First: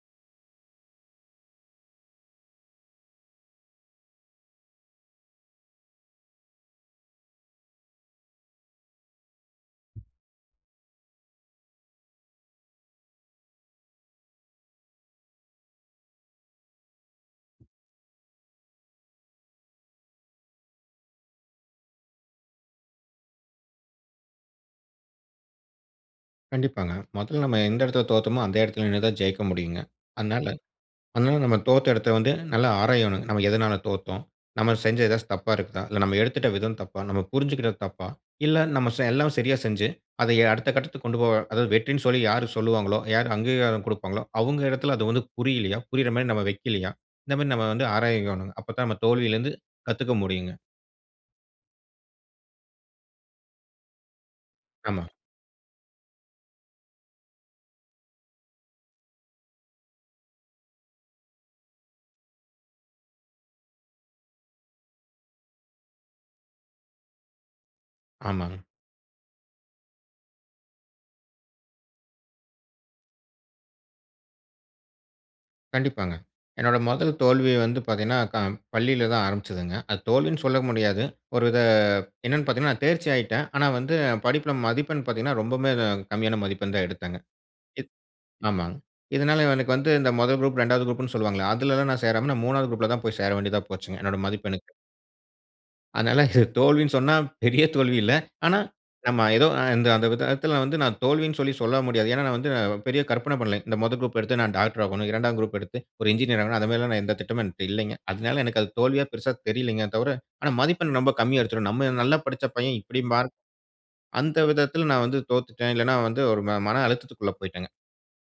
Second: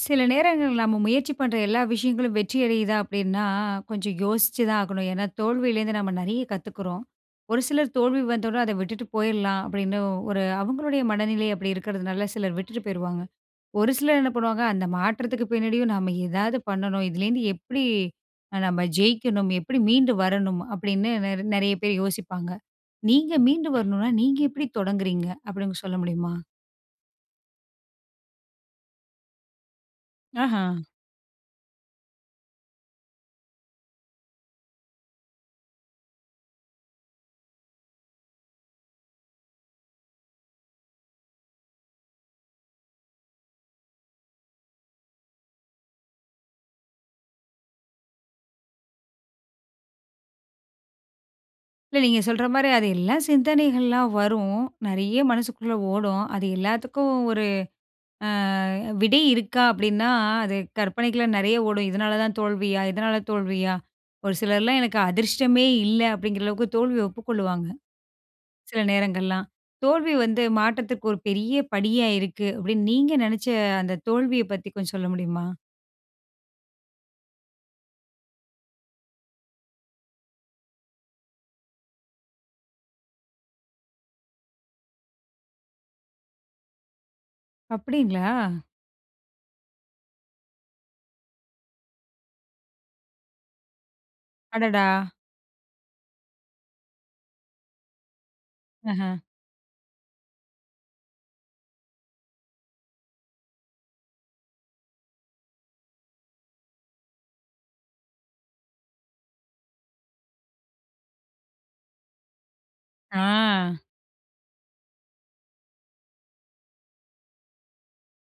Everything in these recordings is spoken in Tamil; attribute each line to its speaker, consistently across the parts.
Speaker 1: சில நேரங்கள் நம்ம முயற்சி பண்ற எல்லா விஷயங்களும் வெற்றியடையுதா அப்டின்னா கொஞ்சம் யோசிச்சு தான் ஆகணும். ஏனா தோல்வியிலருந்து நம்ம நிறைய கத்துக்குறோம். ஒரு சிலர் தோல்வி வந்தோடன அத விட்டுட்டு போயிட்லாம் அப்டின்னு ஒரு அவங்களுடைய மனநிலை அப்படி இருக்கிறதுனால, சிலர் விட்டுட்டு போயிருவாங்க. ஒரு சிலர் என்ன பண்ணுவாங்க. அந்த மாற்றத்துக்கு பின்னாடியும் நம்ம ஏதாவது பண்ணணும். இதுலேருந்து எப்டி அ நம்ம ஜெயிக்கணும். எப்படி மீண்டு வரணும் அப்டின்னு நெர் நெறைய பேர் யோசிப்பாங்க. நீங்க மீண்டு வரணுனா, நீங்க எப்டி தொடங்குறீங்க, அப்டின்னு சொல்ல முடியுமா?
Speaker 2: கண்டிப்பாங்க. முதல்ல நம்ம எந்த இடத்துல தோத்தோமோ அந்த இடத்துல நின்னு தான் ஜெயிக்க முடியுங்க. அதனால
Speaker 1: ஆஹ்ம்!
Speaker 2: அதனால நம்ம தோத்த இடத்த வந்து நல்லா ஆராயணும். நம்ம எதனால தோத்தோம்? நம்ம செஞ்ச ஏதாச்சு தப்பா இருக்குதா? இல்ல நம்ம எடுத்துட்ட விதம் தப்பா? நம்ம புரிஞ்சுகிட்டது தப்பா? இல்ல நம்ம செ எல்லாமே சரியா செஞ்சு அத அடுத்த கட்டத்துக்கு கொண்டு போக அதாவது வெற்றினு சொல்லி யாரு சொல்வாங்களோ, யார் அங்கீகாரம் கொடுப்பாங்களோ அவங்க இடத்துல அது வந்து புரியலியா? புரியிற மாரி நம்ம வைக்கலியா? இந்த மாரி நம்ம வந்து ஆராயவேனும். அப்ப தான் நம்ம தோல்வியில இருந்து கத்துக்க முடியுங்க.
Speaker 1: இல்ல. நீங்க சொல்ற மாரி அது எல்லாம் சிந்தனைகள்ல்லாம் வரும்.
Speaker 2: ஆமாங்க.
Speaker 1: நிறைய மனசுக்குள்ள ஓடும். அது எல்லாத்துக்கும் ஒரு அ விடை இருக்கா, அப்டின்னா அது கற்பனைக்குலா நிறைய ஓடும். இதனால தான் தோல்வியா? இதனால தோல்வியா? ஒரு சிலர் எல்லா எனக்கு அதிர்ஷ்டமே இல்ல அப்டிங்கிற அளவுக்கு தோல்விய ஒப்புக்கொள்வாங்க.
Speaker 2: ஆமாங்க.
Speaker 1: சில நேரங்கள்லாம் தோல்வி வந்து மாற்றத்துக்கு ஒரு பெரிய படியா இருக்கு அப்டின்னு நீங்க நெனச்ச அந்த தோல்வியப் பத்தி கொஞ்சம் சொல்ல முடியுமா?
Speaker 2: கண்டிப்பாங்க. என்னோட முதல் தோல்வி வந்து பார்த்தீங்கன்னா, க பள்ளியில தான் ஆரம்பிச்சுதுங்க. அது தோல்வின்னு சொல்ல முடியாது. ஒரு வித என்னன்னு பார்த்தீங்கன்னா நான் தேர்ச்சி ஆயிட்டன். ஆனா, வந்து படிப்புல மதிப்பெண் பார்த்தீங்கன்னா ரொம்பவே அ கம்மியான மதிப்பெண் தான் எடுத்தாங்க. இத்
Speaker 1: அப்படிங்களா?
Speaker 2: ஆமாங்க. இதனால எனக்கு வந்து இந்த முதல் குரூப், 2வது குரூப்ன்னு சொல்லுவாங்களே, அதலெல்லா நான் சேராம நான் 3வது குரூப்ல தான் போய் சேர வேண்டியதா போச்சுங்க என்னோட மதிப்பெண்ணுக்கு.
Speaker 1: அடடா!
Speaker 2: அதனால இத தோல்வின்னு சொன்னா பெரிய தோல்வி இல்ல. ஆனா,
Speaker 1: அஹ்ம்.
Speaker 2: நம்ம ஏதோ அ அந்த அந்த விதத்தில வந்து நான் தோல்வின்னு சொல்லி சொல்ல முடியாது. ஏன்னா, நான் வந்து பெரிய கற்பனை பண்ணல. இந்த முதல் குரூப் எடுத்து நான் டாக்டரா ஆகணும். 2 ஆம் குரூப் எடுத்து ஒரு இன்ஜினியர் ஆகணும். அத மாரில்லாம் நான் எந்த திட்டமும் என்ட்ட இல்லைங்க. அதனால எனக்கு அது தோல்வியா பெருசா தெரியலைங்க. அது தவர ஆனா மதிப்பெண் ரொம்ப கம்மியா எடுத்துருவேன் நம்ம நல்லா படிச்ச பையன் இப்படி மார்க்
Speaker 1: ஆ.
Speaker 2: அந்த விதத்தில நான் வந்து தோத்துட்டேன். இல்லன்னா வந்து ஒரு ம மன அழுத்தத்துக்குள்ள போயிட்டேங்க.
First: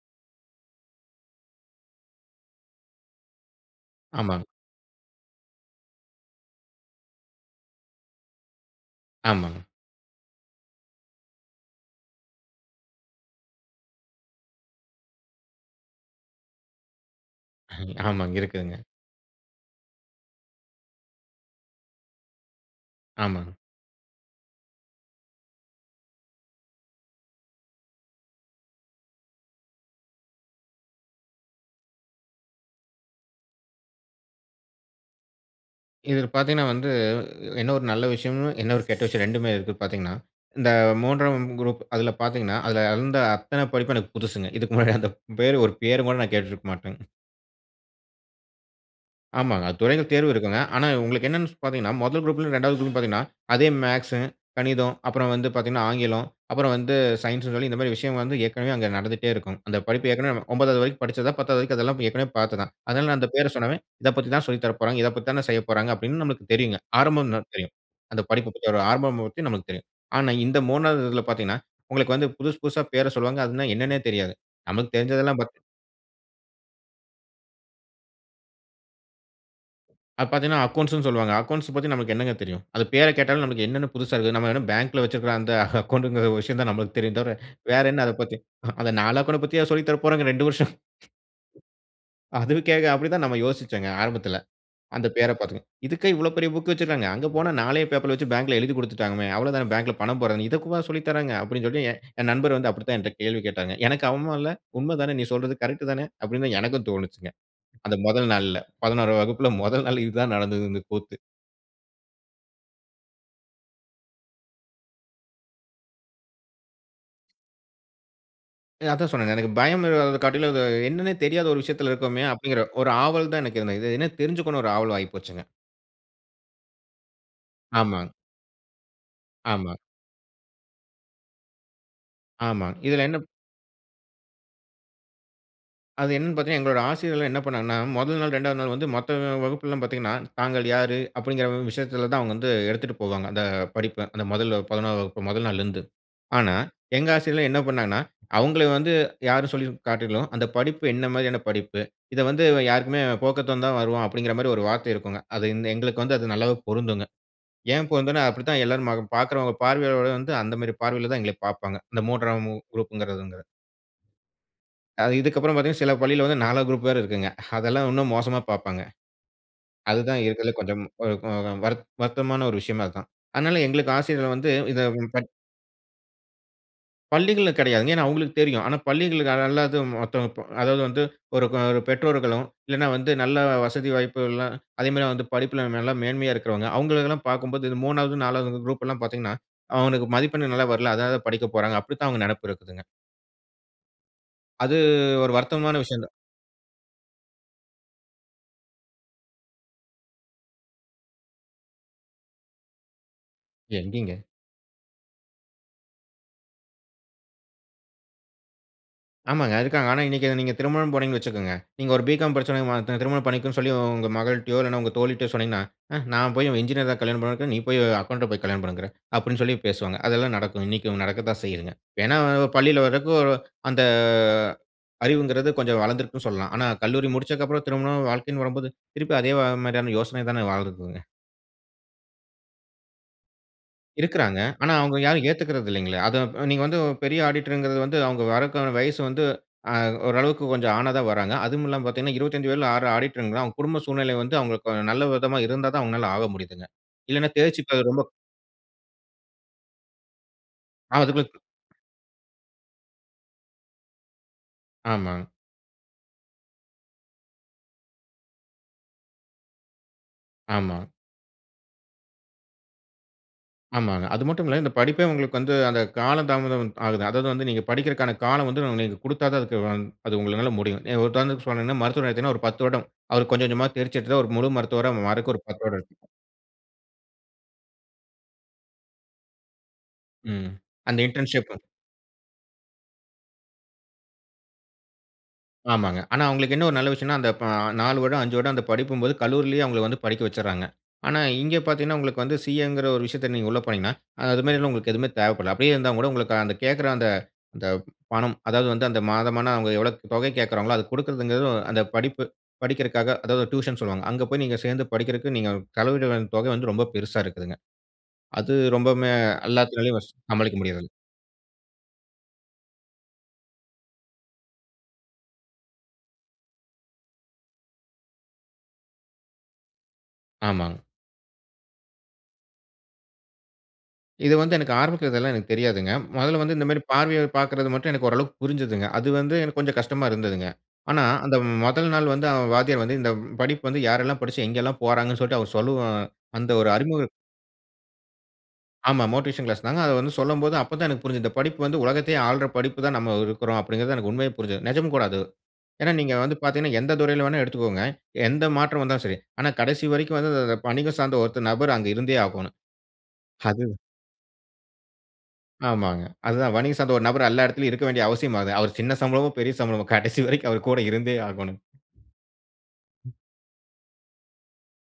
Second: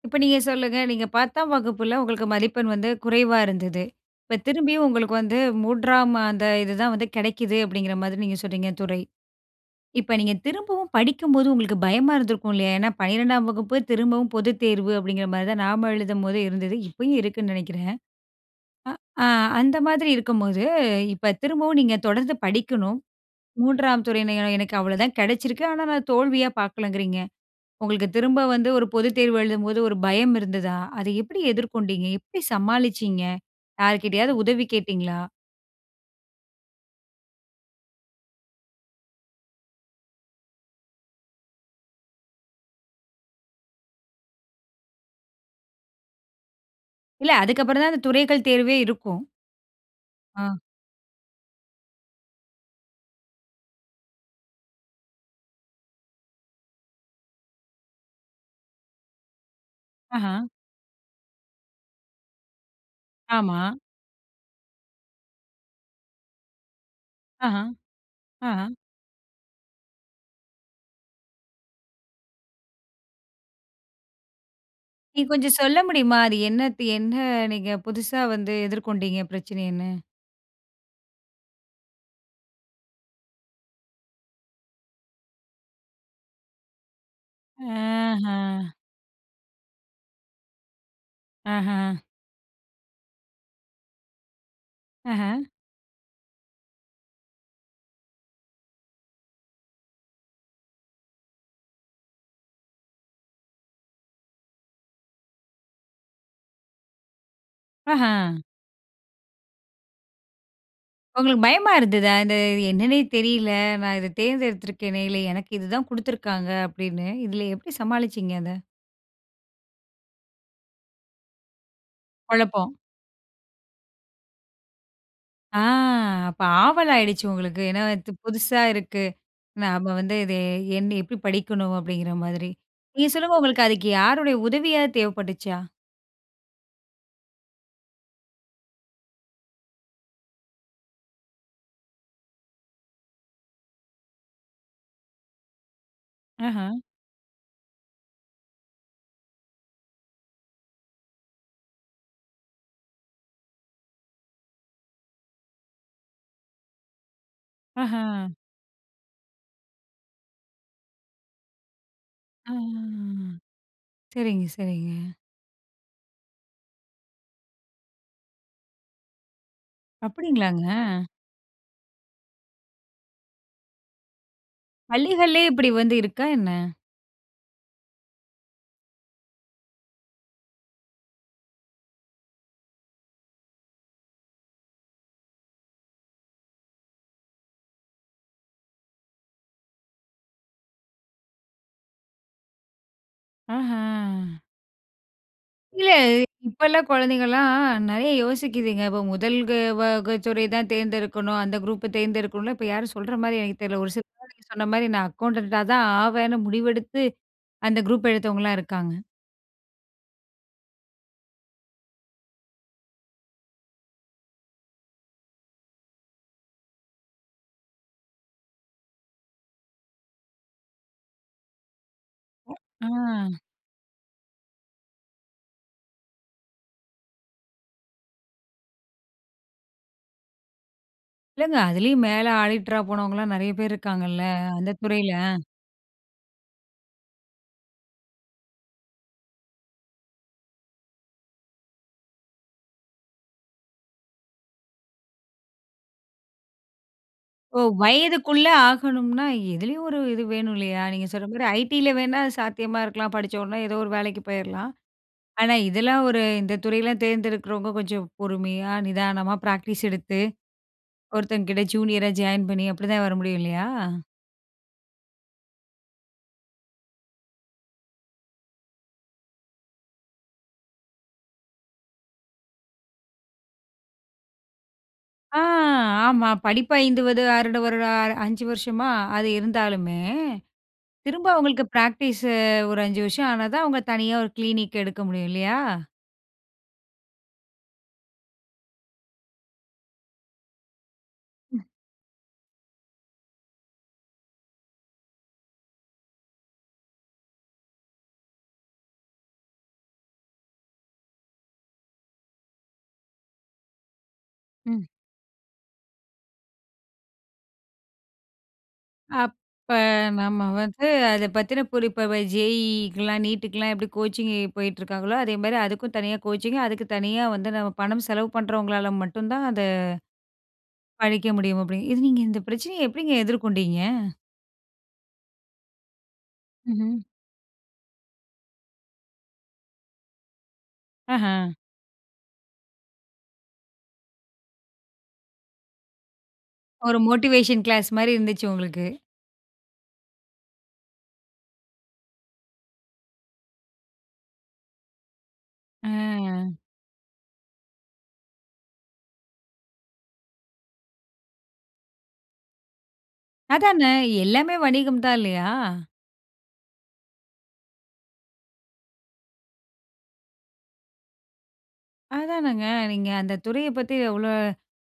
Speaker 1: இப்ப நீங்க சொல்லுங்க. நீங்க 10ம் வகுப்பில உங்களுக்கு மதிப்பெண் வந்து குறைவா இருந்தது. இப்ப
Speaker 2: ஆமாங்க.
Speaker 1: திரும்பியும் உங்களுக்கு வந்து 3ம் அந்த இதுதான் வந்து கிடைக்குது அப்பpடிங்கிறமாரி நீங்க சொல்றீங்க துறை.
Speaker 2: ஆமாங்க.
Speaker 1: இப்ப நீங்க திரும்பவும் படிக்கும்போது உங்களுக்கு பயமா இருந்திருக்கும் இல்லயா! ஏன்னா, 12ம் வகுப்பு திரும்பவும் பொதுத் தேர்வு அப்பிடிங்கிறமாரிதான் நாம எழுதும்போது இருந்தது. இப்பயும் இருக்குன்னு நினைக்கிறேன்.
Speaker 2: ஆமாங்க. இருக்குதுங்க.
Speaker 1: அ அந்த மாதிரி இருக்கும்போது, இப்ப திரும்பவும் நீங்க தொடர்ந்து படிக்கணும்,
Speaker 2: ஆமாங்க.
Speaker 1: 3ம் துறையின எனக்கு அவ்ளதான் கிடைச்சிருக்கு. ஆனா, நான் தோல்வியா பார்க்கலங்குறீங்க. உங்களுக்கு திரும்ப வந்து ஒரு பொதுத் தேர்வு எழுதும்போது ஒரு பயம் இருந்ததா? அதை எப்பிடி எதிர்கொண்டீங்க? எப்பிடி சமாளிச்சீங்க? யார்க்கிட்டயாவது உதவி கேட்டீங்களா?
Speaker 2: இதில பார்த்தீங்கன்னா வந்து என்ன ஒரு நல்ல விஷயம்? என்ன ஒரு கெட்ட விஷயம்? 2 மே இருக்கு பார்த்தீங்கன்னா, இந்த 3 ஆம் குரூப் அதில பார்த்தீங்கன்னா, அதுல இருந்த அத்தன படிப்பும் எனக்கு புதுசுங்க. இதுக்கு முன்னாடி அந்த பேரு, ஒரு பேருகூட நான் கேட்டிருக்க மாட்டேங்க.
Speaker 1: இல்ல. அதுக்கு அப்பறந்தான் அந்த துறைகள் தேர்வே இருக்கும்.
Speaker 2: ஆமாங்க. அது துறைகள் தேர்வும்
Speaker 1: ஆ.
Speaker 2: இருக்குங்க. ஆனா, உங்களுக்கு என்னன்னு பார்த்தீங்கன்னா, முதல் குரூப்லயும் 2 வது குரூப்லயும் பார்த்தீங்கன்னா, அதே மேக்ஸு, கணிதம் அப்புறம் வந்து பார்த்தீங்கன்னா, ஆங்கிலம், அப்புறம் வந்து சயின்ஸ்ன்னு சொல்லி இந்தமாரி விஷயம் வந்து ஏற்கனவே அங்க நடந்துட்டே இருக்கும். அந்த படிப்பு ஏற்கனவே
Speaker 1: அஹ்ம்.
Speaker 2: 9 வது வரைக்கும் படிச்சத, 10 வது வரைக்கும் அதெல்லாம் ஏற்கனவே பார்த்தது தான். அதனால நான் அந்த பேர
Speaker 1: ஆமா.
Speaker 2: சொன்னாவே, "இத பத்தி தான் சொல்லி தர போறாங்க. இதப் பத்தி தானே செய்யப்போறாங்க." அப்பிடின்னு நம்மளுக்கு தெரியுங்க. ஆரம்பம் [unintelligible]
Speaker 1: ஆஹாம்!
Speaker 2: தெரியும். அந்த படிப்பை பத்தி,
Speaker 1: ஆஹாம்.
Speaker 2: ஒரு ஆரம்பம் பத்தி நமக்கு தெரியும். ஆனா, இந்த 3 வது இதுல பார்த்தீங்கன்னா, உங்களுக்கு வந்து புதுசு புதுசா பேர சொல்லுவாங்க. அதுன்னா என்னன்னே தெரியாது. நமக்கு
Speaker 1: நீங்க
Speaker 2: தெரிஞ்சதெல்லாம்
Speaker 1: கொஞ்சம்
Speaker 2: பாத்
Speaker 1: சொல்ல முடியுமா? அது என்னத்து என்ன நீங்க புதுசா வந்து எதிர்கொண்டீங்க? பிரச்சனைன்னு.
Speaker 2: அது பார்த்தீங்கன்னா, அக்கவுண்ட்ஸுன்னு சொல்லுவாங்க. அக்கவுண்ட்ஸ் பத்தி நமக்கு என்னங்க தெரியும். அது பேர கேட்டாலே நமக்கு என்னன்னு புதுசா இருக்குது. நம்ம என்ன பேங்க்ல வச்சிருக்கிற அந்த அக்கவுண்ட்டுங்கிற ஒரு விஷயம் தான் நம்மளுக்கு தெரியும் தவிர, வேற என்ன அத பத்தி
Speaker 1: அஹ்ம்.
Speaker 2: அ அத நால்லாங்கூட அத பத்தியா சொல்லி தர போறாங்க 2 வருஷம்.
Speaker 1: அஹ்ம்.
Speaker 2: அதுவுக்கே அப்படி தான் நம்ம யோசிச்சோங்க ஆரம்பத்தில. அந்த பெயர
Speaker 1: அஹ்ம்.
Speaker 2: பார்த்துங்க. "இதுக்கே இவ்வளவு பெரிய புக் வச்சிருக்காங்க. அங்க போனா 4லே பேப்பர்ல வச்சு பேங்க்ல எழுதிக் குடுத்துட்டாங்களாமே. அவ்வளதான பேங்க்ல பணம் போட்றதுன்னு. இதக்கூடவா சொல்லித் தராங்க." அப்பிடின்னு சொல்லிட்டு என் என் நண்பர் வந்து அப்படித்தான் என்ட்ட கேள்வி கேட்டாங்க. எனக்கு அவமும் இல்ல. "உண்மை தானே நீ சொல்றது. கரெக்ட்டு தானே!" அப்படின்னுதான் எனக்கும் தோணுச்சுங்க. அந்த முதல்
Speaker 1: அஹ்ம்.
Speaker 2: நாள்ல 11 ஆம் வகுப்பில முதல் நாள் இது தான் நடந்தது. இந்த கூத்து.
Speaker 1: உங்களுக்கு பயமா இருந்ததா? "இத என்னன்னே தெரியல. நான் இத தேர்ந்தெடுத்துருக்கேனே! இல்ல, எனக்கு இதுதான் குடுத்துருக்காங்க." அப்படின்னு. இதுல எப்படி சமாளிச்சீங்க அத?
Speaker 2: அ அதத்தான் சொன்னேனே. எனக்கு பயம் அ காட்டிலும் "அது என்னன்னே தெரியாத ஒரு விஷயத்தில இருக்கோமே!" அப்பிடிங்கிற
Speaker 1: குழப்பம்.
Speaker 2: ஒரு ஆவல் தான் எனக்கு இருந்தது. இது என்ன தெரிஞ்சிக்கணும் ஒரு ஆவல் ஆயிப்போச்சுங்க.
Speaker 1: ஆ! அப்ப ஆவலாயிடுச்சு உங்களுக்கு. ஏன்னா,
Speaker 2: ஆமாங்க.
Speaker 1: "இது புதுசா இருக்கு.
Speaker 2: ஆமா.
Speaker 1: நாம வந்து இது என்ன எப்படி படிக்கணும்?" அப்படிங்கிற மாதிரி.
Speaker 2: ஆமா. இதில
Speaker 1: நீங்க
Speaker 2: என்ன
Speaker 1: சொல்லுங்க உங்களுக்கு அதுக்கு யாருடைய உதவியாவது தேவைப்பட்டுச்சா?
Speaker 2: அது என்னன்னு பார்த்தீங்கன்னா, எங்களோட ஆசிரியர்கள்லாம் என்ன பண்ணாங்கன்னா, முதல் நாள், 2வது நாள் வந்து மத்த வகுப்புலாம் பாத்தீங்கன்னா, தாங்கள் யாரு? அப்பிடிங்கிற விஷயத்தில தான் அவுங்க வந்து எடுத்துட்டு போவாங்க அந்த படிப்ப. அந்த முதல் 11 ஆம் வகுப்ப முதல் நாள்லருந்து. ஆனா,
Speaker 1: அஹ்ம்.
Speaker 2: எங்க ஆசிரியர்கள் என்ன பண்ணாங்கன்னா, அவுங்களை வந்து யார்ன்னு சொல்லி காட்டிலும் "அந்த படிப்பு என்ன மாரியான படிப்பு? இத வந்து யாருக்குமே போக்கத்தவந்தான் வருவான்." அப்பிடிங்கிற மாரி ஒரு வார்த்தை இருக்குங்க. அது இந்த எங்களுக்கு வந்து அது நல்லாவே பொருந்துங்க. ஏன் பொருந்துன்னா,
Speaker 1: அஹ!
Speaker 2: அப்படித்தான் எல்லாரும் அ பார்க்கிறவங்க பார்வையோட வந்து அந்த மாரி பார்வையில தான் எங்கள பார்ப்பாங்க. இந்த 3 ஆம்
Speaker 1: ஆ!
Speaker 2: குரூப்ங்கிறதுங்க
Speaker 1: சரிங்க, சரிங்க.
Speaker 2: அ இதுக்கு அப்பறம் பார்த்தீங்கன்னா, சில பள்ளியில வந்து 4 வது குரூப் வேற இருக்குங்க. அதெல்லாம் இன்னும் மோசமா பார்ப்பாங்க. அதுதான் இருக்குறதுலே
Speaker 1: அப்படிங்களாங்க!
Speaker 2: கொஞ்சம் [unintelligible] வருத் வருத்தமான ஒரு விஷயமே அதான். அதனால எங்களுக்கு ஆசிரியர்கள் வந்து இத [unintelligible]
Speaker 1: பள்ளிகள்லே இப்படி வந்து இருக்கா! என்ன?
Speaker 2: பள்ளிகள்ல கிடையாதுங்க. ஏன்னா அவங்களுக்கு தெரியும். ஆனா பள்ளிகளுக்கு அல்லது மத்தவங்க ப அதாவது வந்து ஒரு ஒரு பெற்றோர்களும் இல்ல வந்து நல்ல வசதி வாய்ப்புகள்லாம் அதே மாரி வந்து படிப்பில நல்ல மேன்மையா இருக்கிறவங்க, அவங்களை எல்லாம் பார்க்கும்போது, இது 3வது 4வது குரூப் எல்லாம் பார்த்தீங்கன்னா அவங்களுக்கு மதிப்பெண் நல்லா வரல. அதனால படிக்கப் போறாங்க அப்படின்னு தான் அவங்க நினப்பு இருக்குங்க.
Speaker 1: ஆஹ.
Speaker 2: அது ஒரு வருத்தமான
Speaker 1: இல்ல
Speaker 2: விஷயம் தான்.
Speaker 1: இப்ப உள்ள குழந்தைங்கலாம் நெறைய யோசிக்கிதுங்க, இப்போ முதல் வக துறை தான் தேர்ந்தெடுக்கணும் அந்த குரூப்பை தேர்ந்தெடுக்கணும்ல இப்போ யாரும் சொல்ற மாதிரி எனக்கு தெரியல. ஒரு சில
Speaker 2: எங்கீங்க?
Speaker 1: பேர் நீங்க சொன்ன மாதிரி நான் அக்கவுண்டன்ட்டா தான் ஆவேன்னு முடிவெடுத்து அந்த குரூப் எடுத்தவங்கலாம் இருக்காங்க.
Speaker 2: ஆமாங்க ,இருக்காங்க. ஆனா இன்னைக்கு நீங்க திருமணம் போனீங்கன்னு வச்சுக்கோங்க. நீங்க ஒரு பிகாம் படிச்சவன திருமணம் பண்ணிக்கோன்னு சொல்லி உங்க மகள்ட்டையோ, இல்ல உங்க தோழி கிட்டயோ சொன்னீங்கன்னா, "ஆ நான் போய் என்ஜினியர் தான் கல்யாணம் பண்ணுவேன்ங்கற. நீ போய் அக்கவுண்ட்ட போய் கல்யாணம் பண்ணுங்கற?" அப்படின்னு சொல்லி பேசுவாங்க. அதெல்லாம் நடக்கும், இன்னைக்கு நடக்க தான் செய்யுதுங்க. ஏன்னா பள்ளியில வர்றதுக்கு
Speaker 1: அ.
Speaker 2: அந்த அறிவுங்கறது கொஞ்சம் வளர்ந்திருக்குனு சொல்லலாம். ஆனா கல்லூரி முடிச்சதுக்கு அப்புறம் திருமணம், வாழ்க்கைன்னு வரம்போது, திருப்பி அதே மாரியான யோசனை தானே வாழுதுங்க.
Speaker 1: இல்லங்க, அதுலயும் மேலே ஆடிட்டரா போனவங்கலாம் நெறைய பேர் இருக்காங்கல்ல!
Speaker 2: இருக்கிறாங்க.
Speaker 1: அந்த
Speaker 2: ஆனா அவங்க
Speaker 1: துறையில.
Speaker 2: யாரும் ஏத்துக்கறது இல்லீங்களே. அதை நீங்க வந்து பெரிய ஆடிட்டர்ங்கறது வந்து வறதுக்கான வயசு வந்து அ ஓரளவுக்கு கொஞ்சம் ஆனா தான் வர்றாங்க. அதுவும் இல்லாமல பார்த்தீங்கன்னா, 25 வயதில ஆ ஆடிட்டர்ங்கிறான். அவங்க குடும்ப சூழ்நிலை வந்து, அவங்களுக்கு நல்ல விதமா இருந்தா தான் அவங்களால ஆக முடியுதுங்க. இல்லன்னா
Speaker 1: ஓ!
Speaker 2: தேர்ச்சி பெற ரொம்ப
Speaker 1: வயதுக்குள்ள ஆகணும்னா எதிலயும் ஒரு இது வேணும் இல்லையா?
Speaker 2: அ
Speaker 1: நீங்க சொல்ற
Speaker 2: அதுக்குள்ள
Speaker 1: மாரி ஐடியில வேணா அது சாத்தியமா இருக்கலாம். படிச்ச உடனே ஏதோ ஒரு வேலைக்கு போயிரலாம்.
Speaker 2: ஆமாங்.
Speaker 1: ஆனா இதெல்லாம் ஒரு இந்த துறையில தேர்ந்தெடுக்குறவங்க கொஞ்சம் பொறுமையா நிதானமா ப்ராக்டிஸ் எடுத்து
Speaker 2: ஆமா.
Speaker 1: ஒருத்தங்ககிட்ட ஜூனியரா ஜாயின் பண்ணி அப்படி தான் வர முடியும் இல்லையா?
Speaker 2: ஆமாங்க. அது மட்டுமில்ல இந்த படிப்பே உங்களுக்கு வந்து அந்த கால தாமதம் ஆகுது. அதாவது வந்து நீங்க படிக்கறதுக்கான காலம் வந்து நீங்க குடுத்தா தான் அது உங்களால முடியும். உதாரணதுக்கு சொன்னேனா மருத்துவர்னு எடுத்தீங்கன்னா ஒரு 10 வருடம். அவர் கொஞ்சம் கொஞ்சமா தேர்ச்சி எடுத்து ஒரு முழு மருத்துவரா மாறக்கு
Speaker 1: ஆ,
Speaker 2: ஒரு 10 வருடம் எடுத்துக்கும்.
Speaker 1: ஆமா படிப்பு 5 ப ஆ ஒரு 5 வருஷமா அது இருந்தாலுமே,
Speaker 2: ம் அந்த
Speaker 1: திரும்ப
Speaker 2: இன்டர்ன்ஷிப்.
Speaker 1: அவங்களுக்கு பிராக்டிஸ், ஒரு அஞ்சு வருஷம் ஆனா தான் அவங்க தனியா ஒரு கிளினிக் எடுக்க முடியும் இல்லையா?
Speaker 2: ஆமாங்க. ஆனா அவங்களுக்கு என்ன ஒரு நல்ல விஷயம்னா, அந்த 4 வருடம், 5 வருடம் அந்த படிப்பும்போது கல்லூரியிலயே அவங்களை வந்து படிக்க வச்சறாங்க. ஆனா இங்க
Speaker 1: ம்.
Speaker 2: பார்த்தீங்கன்னா, உங்களுக்கு வந்து சிஏ ங்கிற ஒரு விஷயத்த நீங்க உள்ள போனீங்கன்னா, அது மாரி உங்களுக்கு எதுவுமே தேவப்படல. அப்படியே இருந்தாலும் கூட உங்களுக்கு அந்த கேட்கற அந்த அந்த பணம் அதாவது வந்து அந்த மாதமான அவங்க எவ்வளவு தொகை கேட்கறாங்களோ, அது குடுக்கிறதுங்கிறது, அந்த படிப்பு படிக்கிறக்காக அதாவது டியூஷன் சொல்லுவாங்க, அங்கே போய் நீங்க சேர்ந்து
Speaker 1: ம்.
Speaker 2: படிக்கிறதுக்கு நீங்க செலவிடுற தொகை வந்து ரொம்ப பெருசா இருக்குதுங்க. அது ரொம்பமே
Speaker 1: அப்ப,
Speaker 2: எல்லாத்தினாலேயும்
Speaker 1: நம்ம
Speaker 2: சமாளிக்க
Speaker 1: வந்து
Speaker 2: முடியாதுங்க.
Speaker 1: அதை பத்தின புரி இப்ப ஜேஇஇக்கலாம், நீட்டுக்குலாம் எப்படி கோச்சிங் போயிட்டுருக்காங்களோ அதேமாதிரி அதுக்கும் தனியா கோச்சிங் அதுக்கு தனியா வந்து நம்ம பணம் செலவு பண்ணுறவங்களால மட்டும் தான் அத
Speaker 2: ஆமாங்.
Speaker 1: படிக்க முடியும் அப்படிங்க இது நீங்க இந்த பிரச்சனயை எப்படிங்க எதிர்கொண்டீங்க?
Speaker 2: இது வந்து எனக்கு ஆரம்பத்துல இதெல்லாம் எனக்கு தெரியாதுங்க. முதல்ல வந்து இந்த மாரி
Speaker 1: ம்ஹ்ம்.
Speaker 2: பார்வையை பார்க்கறது மட்டும் எனக்கு ஓரளவிற்கு புரிஞ்சதுங்க. அது வந்து எனக்கு கொஞ்சம் கஷ்டமா இருந்ததுங்க. ஆனா
Speaker 1: ஆஹ.
Speaker 2: அந்த முதல் நாள் வந்து அந்த வாத்தியார் வந்து இந்த படிப்பு வந்து யாரெல்லாம் படிச்சு எங்க எல்லாம் போறாங்கள்ன்னு சொல்லிட்டு அவர் சொல்லவும், அந்த ஒரு
Speaker 1: ஒரு
Speaker 2: அறிமுகம்
Speaker 1: மோட்டிவேஷன் கிளாஸ் மாதிரி இருந்துச்சு உங்களுக்கு.
Speaker 2: ஆமா மோட்டிவேஷன் கிளாஸ் தாங்க. அத வந்து சொல்லும்போது அப்போ தான் எனக்கு புரிஞ்ச்சது. இந்த படிப்பு வந்து உலகத்தையே ஆள்ற படிப்பு தான் நம்ம இருக்கிறோம் அப்படிங்கறது எனக்கு உண்மையே புரிஞ்சது. நிஜம் கூட அது. ஏன்னா நீங்க வந்து
Speaker 1: அ.
Speaker 2: பார்த்தீங்கன்னா, எந்த துறையில வேண்னாலும் எடுத்துக்கோங்க. எந்த மாற்றம் வந்தாலும் சரி. ஆனா கடைசி வரைக்கும் வந்து வணிகம் சார்ந்த ஒரு நபர் அங்கு இருந்தே ஆகணும். அது
Speaker 1: அதான எல்லாமே வணிகம் தான் இல்லையா.
Speaker 2: ஆமாங்க. அதுதான் வணிக சார்ந்த ஒரு நபர் எல்லா இடத்திலும் இருக்க வேண்டிய அவசியமாகுது. அவர் சின்ன சம்பளமோ, பெரிய சம்பளமோ கடைசி வரைக்கும் அவர் கூட இருந்தே ஆகோணும்.
Speaker 1: அதானங்க நீங்க அந்த துறைய பத்தி அவ்ளோ,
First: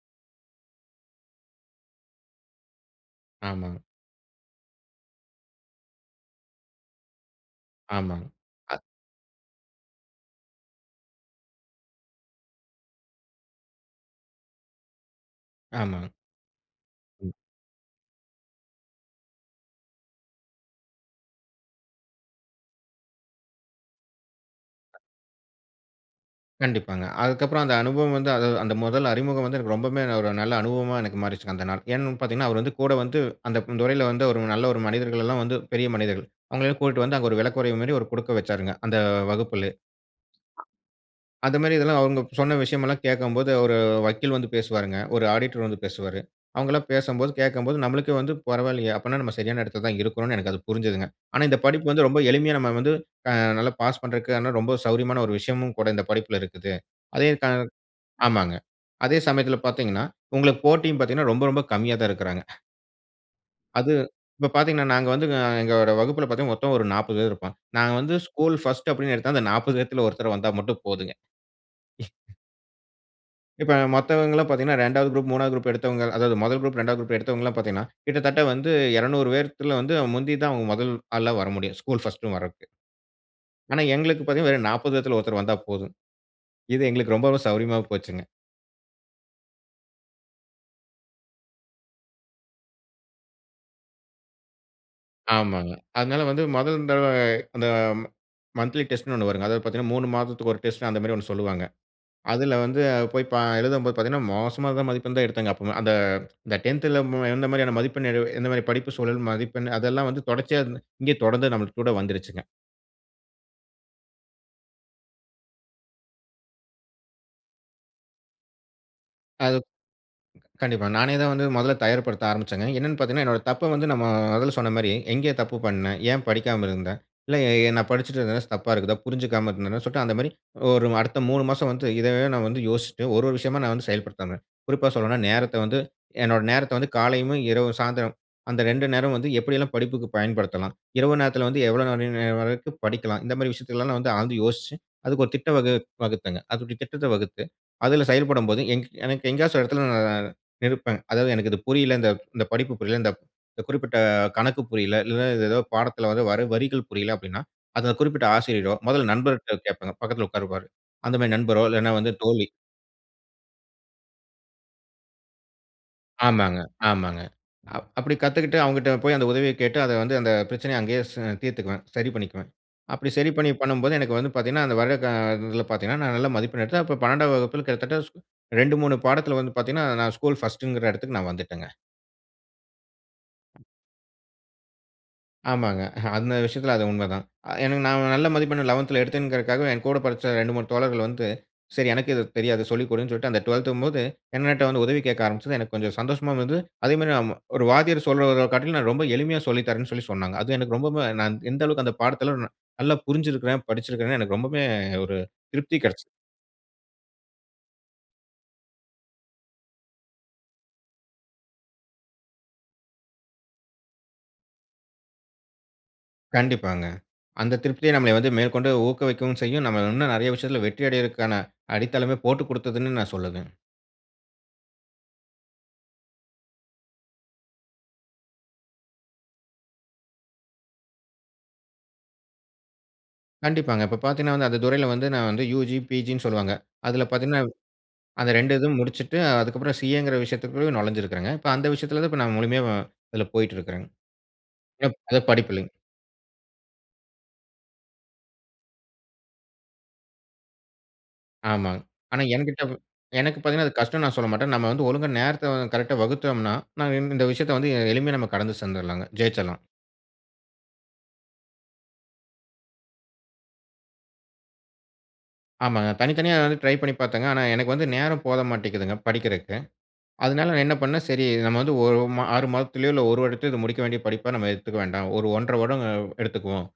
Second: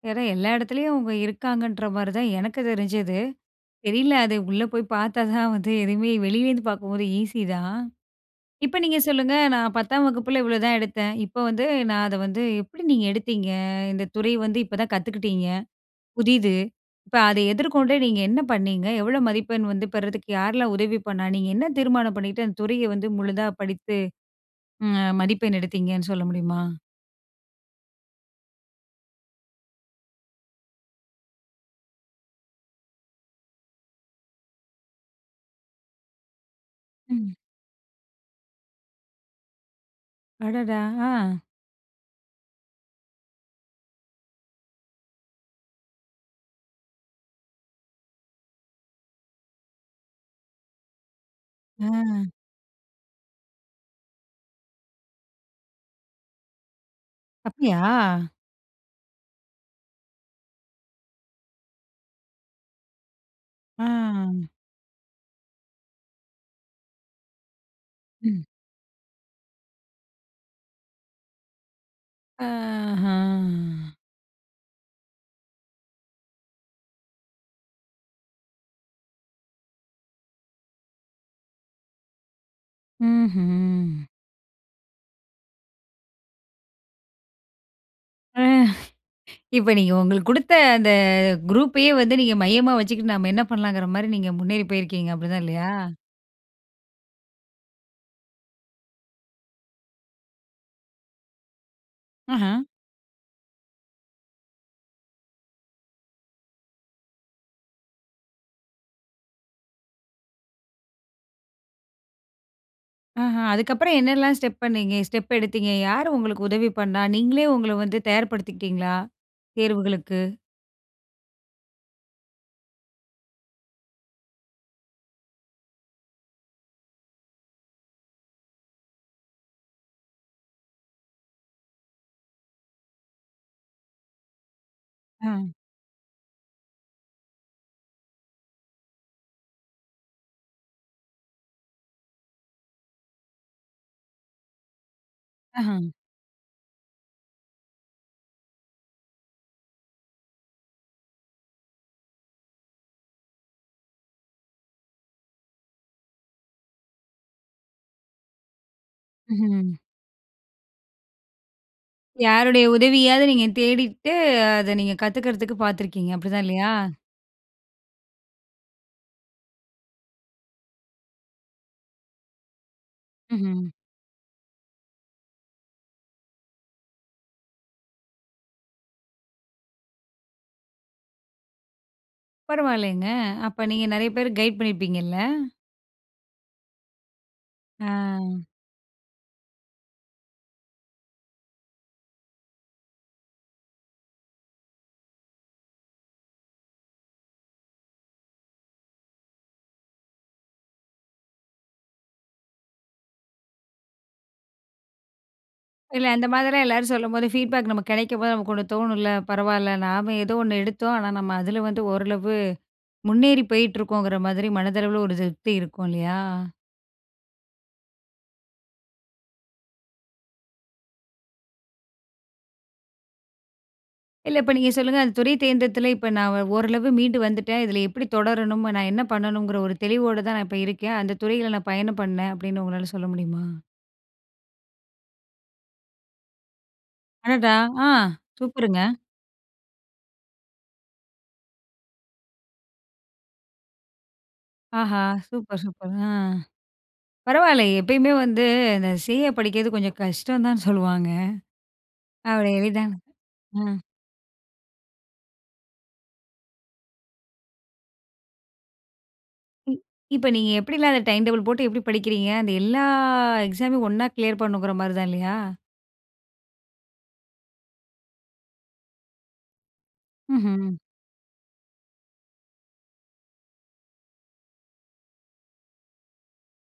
Speaker 1: ஏன்னா எல்லா இடத்துலயும் அவங்க இருக்காங்கன்ற மாதிரி தான் எனக்கு தெரிஞ்சது.
Speaker 2: ஆமாங்க
Speaker 1: தெரியல அது உள்ளே போய் பார்த்தா தான் வந்து எதுவுமே வெளியிலேருந்து பார்க்கும்போது ஈஸி தான்.
Speaker 2: ஆமாங,
Speaker 1: இப்ப
Speaker 2: அ.
Speaker 1: நீங்க சொல்லுங்க நான் 10 வகுப்பில் இவ்ளோதான் எடுத்தேன். இப்போ வந்து நான் அதை வந்து எப்படி நீங்க எடுத்தீங்க? இந்த துறை வந்து இப்போ தான் கத்துக்கிட்டங்க,
Speaker 2: ஆமாஙf.
Speaker 1: புதுசு இப்போ
Speaker 2: ம்.
Speaker 1: அதை எதிர்கொண்டு நீங்க என்ன பண்ணீங்க? எவ்ளோ மதிப்பெண் வந்து பெறுறதுக்கு யாரலாம் உதவி பண்ணா? நீங்க என்ன தீர்மானம் பண்ணிக்கிட்டு அந்த துறையை வந்து முழுதா படித்து அ மதிப்பெண் எடுத்தீங்கன்னு சொல்ல முடியுமா?
Speaker 2: கண்டிப்பாங்க. அதுக்கப்புறம் அந்த அனுபவம் வந்து அந்த முதல் அறிமுகம் வந்து எனக்கு ரொம்பமே ஒரு நல்ல அனுபவமா எனக்கு மாறிச்சுங்க அந்த நாள். ஏன்னு பார்த்தீங்கன்னா அவர் வந்து கூட வந்து அந்த துறையில வந்து ஒரு நல்ல ஒரு மனிதர்கள்ல்லாம் வந்து பெரிய மனிதர்கள். அவங்களை எல்லாம் கூட்டிட்டு வந்து அங்கே
Speaker 1: ம்.
Speaker 2: ஒரு விளக்குறைவு மாதிரி ஒரு கொடுக்க வச்சாருங்க அந்த வகுப்பிலே.
Speaker 1: அடடா! அ.
Speaker 2: அந்த மாதிரி இதெல்லாம் அவங்க சொன்ன விஷயம் எல்லாம் கேட்கும்போது ஒரு வக்கீல் வந்து பேசுவாருங்க. ஒரு ஆடிட்டர் வந்து பேசுவாரு. அவங்க எல்லாம் பேசும்போது, கேட்கும்போது, நம்மளுக்கே வந்து பரவாயில்லையே! அப்படின்னா, நம்ம சரியான இடத்தில தான் இருக்கறோம்ன்னு எனக்கு அது புரிஞ்சதுங்க. ஆனா இந்த படிப்பு வந்து ரொம்ப
Speaker 1: அ.
Speaker 2: எளிமையா நம்ம வந்து அ நல்லா பாஸ் பண்ணறதுக்கு ரொம்ப சௌரியமான ஒரு விஷயமும் கூட இந்த படிப்பில இருக்குது. அதே [unintelligible]
Speaker 1: அப்படியா?
Speaker 2: ஆமாங்க. அதே சமயத்தில பார்த்தீங்கன்னா, உங்களுக்கு போட்டியும் பார்த்தீங்கன்னா ரொம்ப ரொம்ப கம்மியா தான் இருக்கறாங்க. அது
Speaker 1: அ.
Speaker 2: இப்போ பாத்தீங்கன்னா, நாங்க வந்து அ எங்களோட வகுப்புல பாத்தீங்கன்னா, மொத்தம் ஒரு 40 பேர் இருப்பாங்க. நாங்க வந்து
Speaker 1: ம்.
Speaker 2: ஸ்கூல் 1 அப்படின்னு எடுத்தா, அந்த 40 பேர்ல ஒருத்தர் வந்தா மட்டும் போதுங்க.
Speaker 1: அஹா.
Speaker 2: இப்ப மத்தவங்கல்லாம் பாத்தீங்கன்னா, 2வது குரூப், 3வது குரூப் எடுத்தவங்க அதாவது 1 குரூப், 2வது குரூப் எடுத்தவங்க எல்லாம் பாத்தீங்கன்னா, கிட்டத்தட்ட வந்து 200 பேத்துல, வந்து முந்தி தான் அவங்க முதல் ஆளா வர முடியும். ஸ்கூல் 1 வரதுக்கு. ஆனா,
Speaker 1: ம்ஹ்ம்.
Speaker 2: எங்களுக்கு பாத்தீங்கன்னா, வெறும் 40 பேர்ல ஒருத்தர் வந்தா போதும். இது எங்களுக்கு ரொம்ப சௌரியமா போச்சுங்க.
Speaker 1: இப்போ நீங்க உங்களுக்கு குடுத்த அந்த குரூப்பையே வந்து நீங்க மையமா வச்சுக்கிட்டு நம்ப என்ன பண்ணலாங்குற மாரி நீங்க முன்னேறி போயிருக்கீங்க. அப்படிதான் இல்லயா?
Speaker 2: ஆமாங்க. அதுனால, வந்து முதல் தடவ இந்த மந்த்லி டெஸ்ட்னு ஒண்ணு வருங்க. அதாவது பாத்தீங்கன்னா, 3 மாதத்துக்கு ஒரு டெஸ்ட் அந்த மாரி ஒண்ணு சொல்லுவாங்க. அதுல
Speaker 1: ஆஹ.
Speaker 2: வந்து போய் ப எழுதும்போது பாத்தீங்கன்னா, மோசமான மதிப்பெண் தான் எடுத்தங்க. அப்ப அந்த இந்த 10ல மு எந்த மாதிரியான மதிப்பெண், [unintelligible] எந்த மாதிரியான படிப்பு சூழல் மதிப்பெண். அதுல்லாம் வந்து தொடர்ச்சியா இருந்து இங்க தொடர்ந்து நம்ப கூட வந்துடுச்சுங்க.
Speaker 1: ஆஹ. அதுக்குப்புறம் என்னெல்லாம் ஸ்டெப் பண்ணீங்க ஸ்டெப் எடுத்தீங்க, யார் உங்களுக்கு உதவி பண்ணா, நீங்களே உங்கள வந்து தயார்படுத்துக்கிட்டீங்களா?
Speaker 2: அது
Speaker 1: தேர்வுகளுக்கு.
Speaker 2: கண்டிப்பா. நானே தான் வந்து முதல தயார் படுத்த ஆரம்பிச்சேங்க. என்னன்னு பாத்தீங்கன்னா, என்னுடைய தப்ப வந்து நம்மோ முதல்ல சொன்ன மாரி எங்கே தப்பு பண்னேன்? ஏன் படிக்காம இருந்தேன்? இல்ல ஏ நான் படிச்சிட்டுருந்தது ச தப்பா இருக்குதா? புரிஞ்சிக்காம இருந்தேனா? சொல்லிட்டு, அந்த மாதிரி ஒரு அடுத்த 3 மாசம் வந்து இதையே நான் வந்து யோசிட்டு ஒரு ஒரு விஷயமா நான் வந்து செயல்படுத்துறேன். குறிப்பா சொல்லணும்னா,
Speaker 1: ம்.
Speaker 2: நேரத்த வந்து என்னுடைய நேரத்த வந்து காலையிவும், இரவு, சாயந்திரம் அந்த 2 நேரமும் வந்து எப்படியெல்லாம் படிப்புக்கு பயன்படுத்தலாம்? இரவு நேரத்துல வந்து எவ்வளோ நேரம் [unintelligible] வரைக்கும் படிக்கலாம்? இந்த மாதிரி விஷயத்த எல்லாம் வந்து ஆழ்ந்து யோசிச்சி அதற்கு ஒரு திட்டம்
Speaker 1: ஆஹ.
Speaker 2: வகு வகுத்தேங்க. அதோட திட்டத்த வகுத்து அதுல செயல்படும் போது, எனக்கு எ எங்கேயாச்சு ஒரு இடத்துல நான் நிற்பேன். அதாவது எனக்கு இது புரியல்ல, இந்த இந்த படிப்பு புரியல்ல, இந்த குறிப்பிட்ட கணக்கு புரியல்ல. இல்லன்னா, இது ஏதோ பாடத்துல வர வர வரிகள் புரியல்ல, அப்படீன்னா அதுல குறிப்பிட்ட ஆசிரியரோ, முதல நண்பர்கிட்ட
Speaker 1: ம்ஹ்ம்.
Speaker 2: கேப்பேன் பக்கத்துல உட்காந்துருப்பாரு. அந்த மாரி நண்பரோ, இல்லன்னா வந்து தோழி.
Speaker 1: யாருடைய உதவியாவது நீங்க தேடிட்டு, அத நீங்க கத்துக்குறதுக்கு பாத்துருக்கீங்க? அப்படிதான்
Speaker 2: ஆமாங்க,
Speaker 1: இல்லயா?
Speaker 2: ஆமாங்க. அப்படி கத்துக்கிட்டு அவங்க கிட்ட போய் அத உதவியக் கேட்டு அத வந்து, அத பிரச்சனைய அங்கேயே ச தீர்த்துக்குவேன். சரி பண்ணிக்குவேன். அப்படி சரி பண்ணி
Speaker 1: ம்ஹ்ம்.
Speaker 2: பண்ணும்போது, எனக்கு வந்து பாத்தீங்கன்னா, அந்த வருட க இதுல பாத்தீங்கன்னா, நான் நல்ல மதிப்பெண் எடுத்தேன். அப்போ 12ம் வகுப்புல கிட்டத்தட்ட 2, 3 பாடத்துல வந்து பாத்தீங்கன்னா, நான் ஸ்கூல் 1ங்கற இடத்துக்கு நான் வந்துட்டேங்க.
Speaker 1: பரவாயில்லைங்க. அப்ப நீங்க நெறைய பேர் கைடு பண்ணிருப்பீங்கல்ல?
Speaker 2: ஆமாங்க. அந்த விஷயத்துல அது உண்மதான். அ எனக்கு நான் நல்ல
Speaker 1: ஆ.
Speaker 2: மதிப்பெண் 11த்துல எடுத்தேங்கிறதற்காகவே, எங்கூட படிச்ச 2, 3 தோழர்கள் வந்து. சரி எனக்கு இது தெரியாது சொல்லிக்கொடுன்னு சொல்ட்டு அந்த 12த் ங்கும்போது, என்னட்ட வந்து உதவி கேக்க ஆரம்பிச்சது எனக்கு கொஞ்சம் சந்தோஷமாவும் இருந்தது. அதே மாதிரி ம ஒரு வாத்தியார் சொல்றத காட்டிலும் நான் ரொம்ப எளிமையா சொல்லித்தரேன்னு சொல்லி சொன்னாங்க. அது எனக்கு ரொம்பவும் நான் எந்த அளவுக்கு அந்த பாடத்துல ந நல்லா புரிஞ்சுருக்கிறேன், படிச்சுருக்கிறேன்னு எனக்கு ரொம்பவுமே ஒரு திருப்தி கிடைச்சது.
Speaker 1: இல்ல, அந்த மாதிரிலாம் எல்லாரும் சொல்லும்போது ஃபீட்பேக் நமக்கு கிடைக்கும் போது நமக்கு ஒண்ணு தோணும்ல. பரவால்ல, நாம எதோ ஒண்ணு எடுத்தோம். ஆனா நம்ம அதுல வந்து ஓரளவு முன்னேறி போயிட்டுருக்கோங்கிற மாதிரி மனதளவுல ஒரு திருப்தி இருக்கும் இல்லையா?
Speaker 2: கண்டிப்பாங்க. அந்த திருப்திய நம்ம வந்து மேற்கொண்டு ஊக்குவிக்கவும் செய்யும். நம்மள இன்னும் நெறைய விஷயத்துல வெற்றி அடையற்கான அடித்தளமே போட்டுக் குடுத்ததுன்னு நான் சொல்லுவேன்.
Speaker 1: இல்ல. இப்ப நீங்க சொல்லுங்க. அந்த துறை தேர்ந்தெடுத்துல இப்ப நான் ஒ ஓரளவு மீண்டு வந்துட்டேன். இதுல எப்படி தொடரணும்? நான் என்ன பண்ணணுங்கிற ஒரு தெளிவோடதான் நான் இப்ப இருக்கேன், அந்த துறையில நான் பயணம் பண்ணேன் அப்படின்னு உங்களால சொல்ல முடியுமா?
Speaker 2: கண்டிப்பாங்க. இப்ப பார்த்தீங்கன்னா வந்து அந்த துறையுல வந்து நான் வந்து யுஜி, பிஜின்னு சொல்வாங்க. அதுல பார்த்தீங்கன்னா,
Speaker 1: அடாடா. அ.
Speaker 2: அந்த 2 இதும்
Speaker 1: சூப்பருங்க!
Speaker 2: முடிச்சுட்டு அதுக்கு அப்புறம் சிஏ ங்கிற விஷயத்துகுள்ள நொழைஞ்சுருக்கிறங்க. இப்ப அந்த விஷயத்துல தான் நான் முழுமையா அதுல போய்ட்டுருக்கிறேங்க. ப்
Speaker 1: ஆஹா!
Speaker 2: அது படிப்பு
Speaker 1: சூப்பர்,
Speaker 2: இல்லங்க.
Speaker 1: சூப்பர். அ. பரவால்ல! எப்பயுமே வந்து இந்த சிஏ படிக்கிறது கொஞ்சம் கஷ்டம் தான் சொல்லுவாங்க.
Speaker 2: ஆமாங்க. ஆனா
Speaker 1: அவ்ளோ
Speaker 2: எனகிட்ட
Speaker 1: எளிதானது
Speaker 2: எனக்கு பார்த்தீங்கன்னா, அது
Speaker 1: அ.
Speaker 2: கஷ்டம்ன்னு நான் சொல்லமாட்டேன். நம்ம வந்து ஒழுங்கா நேரத்த அ கரெக்ட்டா வகுத்தோம்ன்னா, நான் இந்த விஷயத்த வந்து எளிமையா நம்ம கடந்து சேர்ந்துடலாம்ங்க, ஜெயிச்சுருலாம்.
Speaker 1: இப்ப நீங்க எப்படிலாம் அந்த டைம் டேபிள் போட்டு எப்படி படிக்கிறீங்க? அந்த எல்லா எக்ஸாமயும் ஒண்ணா கிளியர் பண்ணுங்கிற மாரி தான் இல்லையா?
Speaker 2: ஆமாங்க. தனித்தனியா வந்து ட்ரை பண்ணி பார்த்தேங்க. ஆனா எனக்கு வந்து நேரம் போத மாட்டேங்கிது படிக்கறக்கு. அதனால நான்
Speaker 1: ம்ஹ்ம்.
Speaker 2: என்ன பண்னேன்? சரி, நாம வந்து ஒரு ம 6 மாதத்திலயோ இல்ல 1 வருடத்திலயோ இத முடிக்க வேண்டிய படிப்பா நம்ம எடுத்துக்க வேண்டாம். ஒரு 1 1/2 வருடம் எடுத்துக்குவோம்.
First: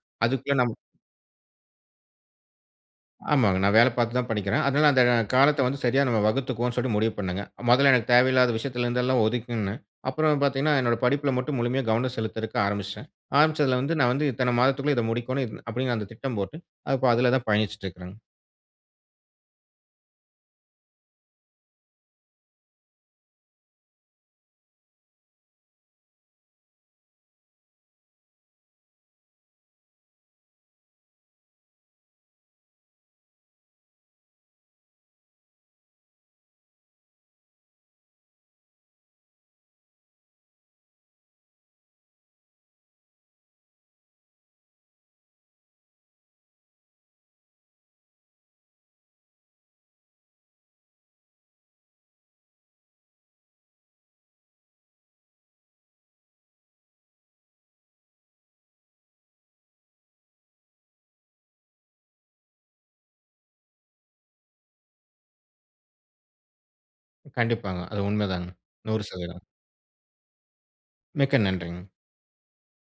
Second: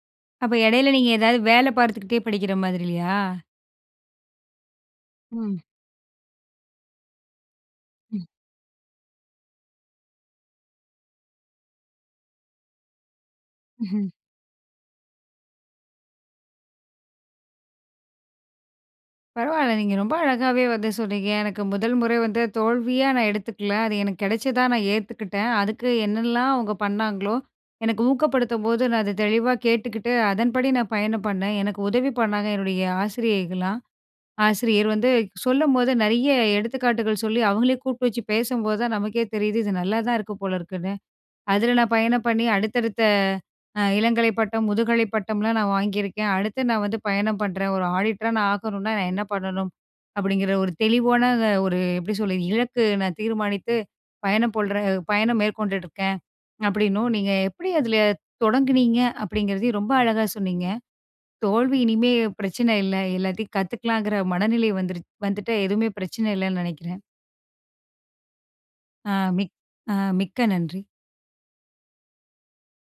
Speaker 1: அப்ப
Speaker 2: அதுக்குள்ள நம்ம
Speaker 1: இடையில் நீங்க ஏதாவது வேல பார்த்துக்கிட்டே படிக்கிற மாதிரி இல்லையா?
Speaker 2: ஆமாங்க. நான் வேல பார்த்து தான் படிக்கிறேன். அதனால அந்த
Speaker 1: ம்.
Speaker 2: காலத்த வந்து சரியா நாம வகுத்துக்குவோம்ன்னு சொல்ட்டு முடிவு பண்ணுங்க. முதல்ல எனக்கு
Speaker 1: ம்.
Speaker 2: தேவையில்லாத விஷயத்துல இருந்து எல்லாம் ஒதுக்குனே அப்புறம் பார்த்தீங்கன்னா என்னோட படிப்பில மட்டும் முழுமையா கவனம் செலுத்தறக்கு ஆரம்பிச்சுட்டேன். ஆரம்பிச்சத்துல வந்து நான் வந்து இத்தன மாதத்துக்குள்ள இத முடிக்கணும் இத் அப்படின்னு அந்த திட்டம் போட்டு, இப்ப அதுல தான் பயணிச்சுட்டுருக்கிறேங்க.
Speaker 1: பரவால்ல, நீங்க ரொம்ப அழகாவே வந்து சொன்னீங்க! எனக்கு முதல் முறை வந்து தோல்வியா நான் எடுத்துக்கல. அது எனக்கு கிடைச்சதா நான் ஏத்துக்கிட்டேன். அதுக்கு என்னலாம் அவங்க பண்ணாங்களோ, எனக்கு ஊக்கப்படுத்தும்போது நான் அத தெளிவா கேட்டுகிட்டு, அதன்படி நான் பயணம் பண்ணேன். எனக்கு உதவி பண்ணாங்க, என்னுடைய ஆசிரியைகள்லாம். ஆசிரியர் வந்து சொல்லும்போது நெறைய எடுத்துக்காட்டுகள் சொல்லி அவங்களே கூப்பிட்டு வச்சு பேசும்போது தான் நமக்கே தெரியுது, "இது நல்லா தான் இருக்கு போல இருக்குன்னு." அதுல நான் பயணம் பண்ணி அடுத்தடுத்த அ இளங்கலை பட்டம், முதுகலை பட்டம்லாம் நான் வாங்கியிருக்கேன். அடுத்து நான் வந்து பயணம் பண்றேன். ஒரு ஆடிட்டரா நான் ஆகணுனா நான் என்ன பண்ணணும்? அப்படிங்கிற ஒரு தெளிவான ஒரு எப்படி சொல்றது? இலக்கு நான் தீர்மானித்து பயணம் போல்ற பயணம் மேற்கொண்டுட்டு இருக்கேன் அப்படின்னும், நீங்க எப்படி அதுல தொடங்கினீங்க? அப்படிங்கிறதையும் ரொம்ப அழகா சொன்னீங்க. "தோல்வி" இனிமே பிரச்சன இல்ல. எல்லாத்தையும் கத்துக்கலாங்குற மனநிலை வந்துருச் வந்துட்டு எதுவுமே பிரச்சன இல்லைன்னு நெனைக்கிறேன்.
Speaker 2: கண்டிப்பாங்க. அது உண்ம தாங்க. 100
Speaker 1: அ
Speaker 2: சதவீதம்!
Speaker 1: மிக் அ மிக்க நன்றி.
Speaker 2: மிக்க நன்றிங்க.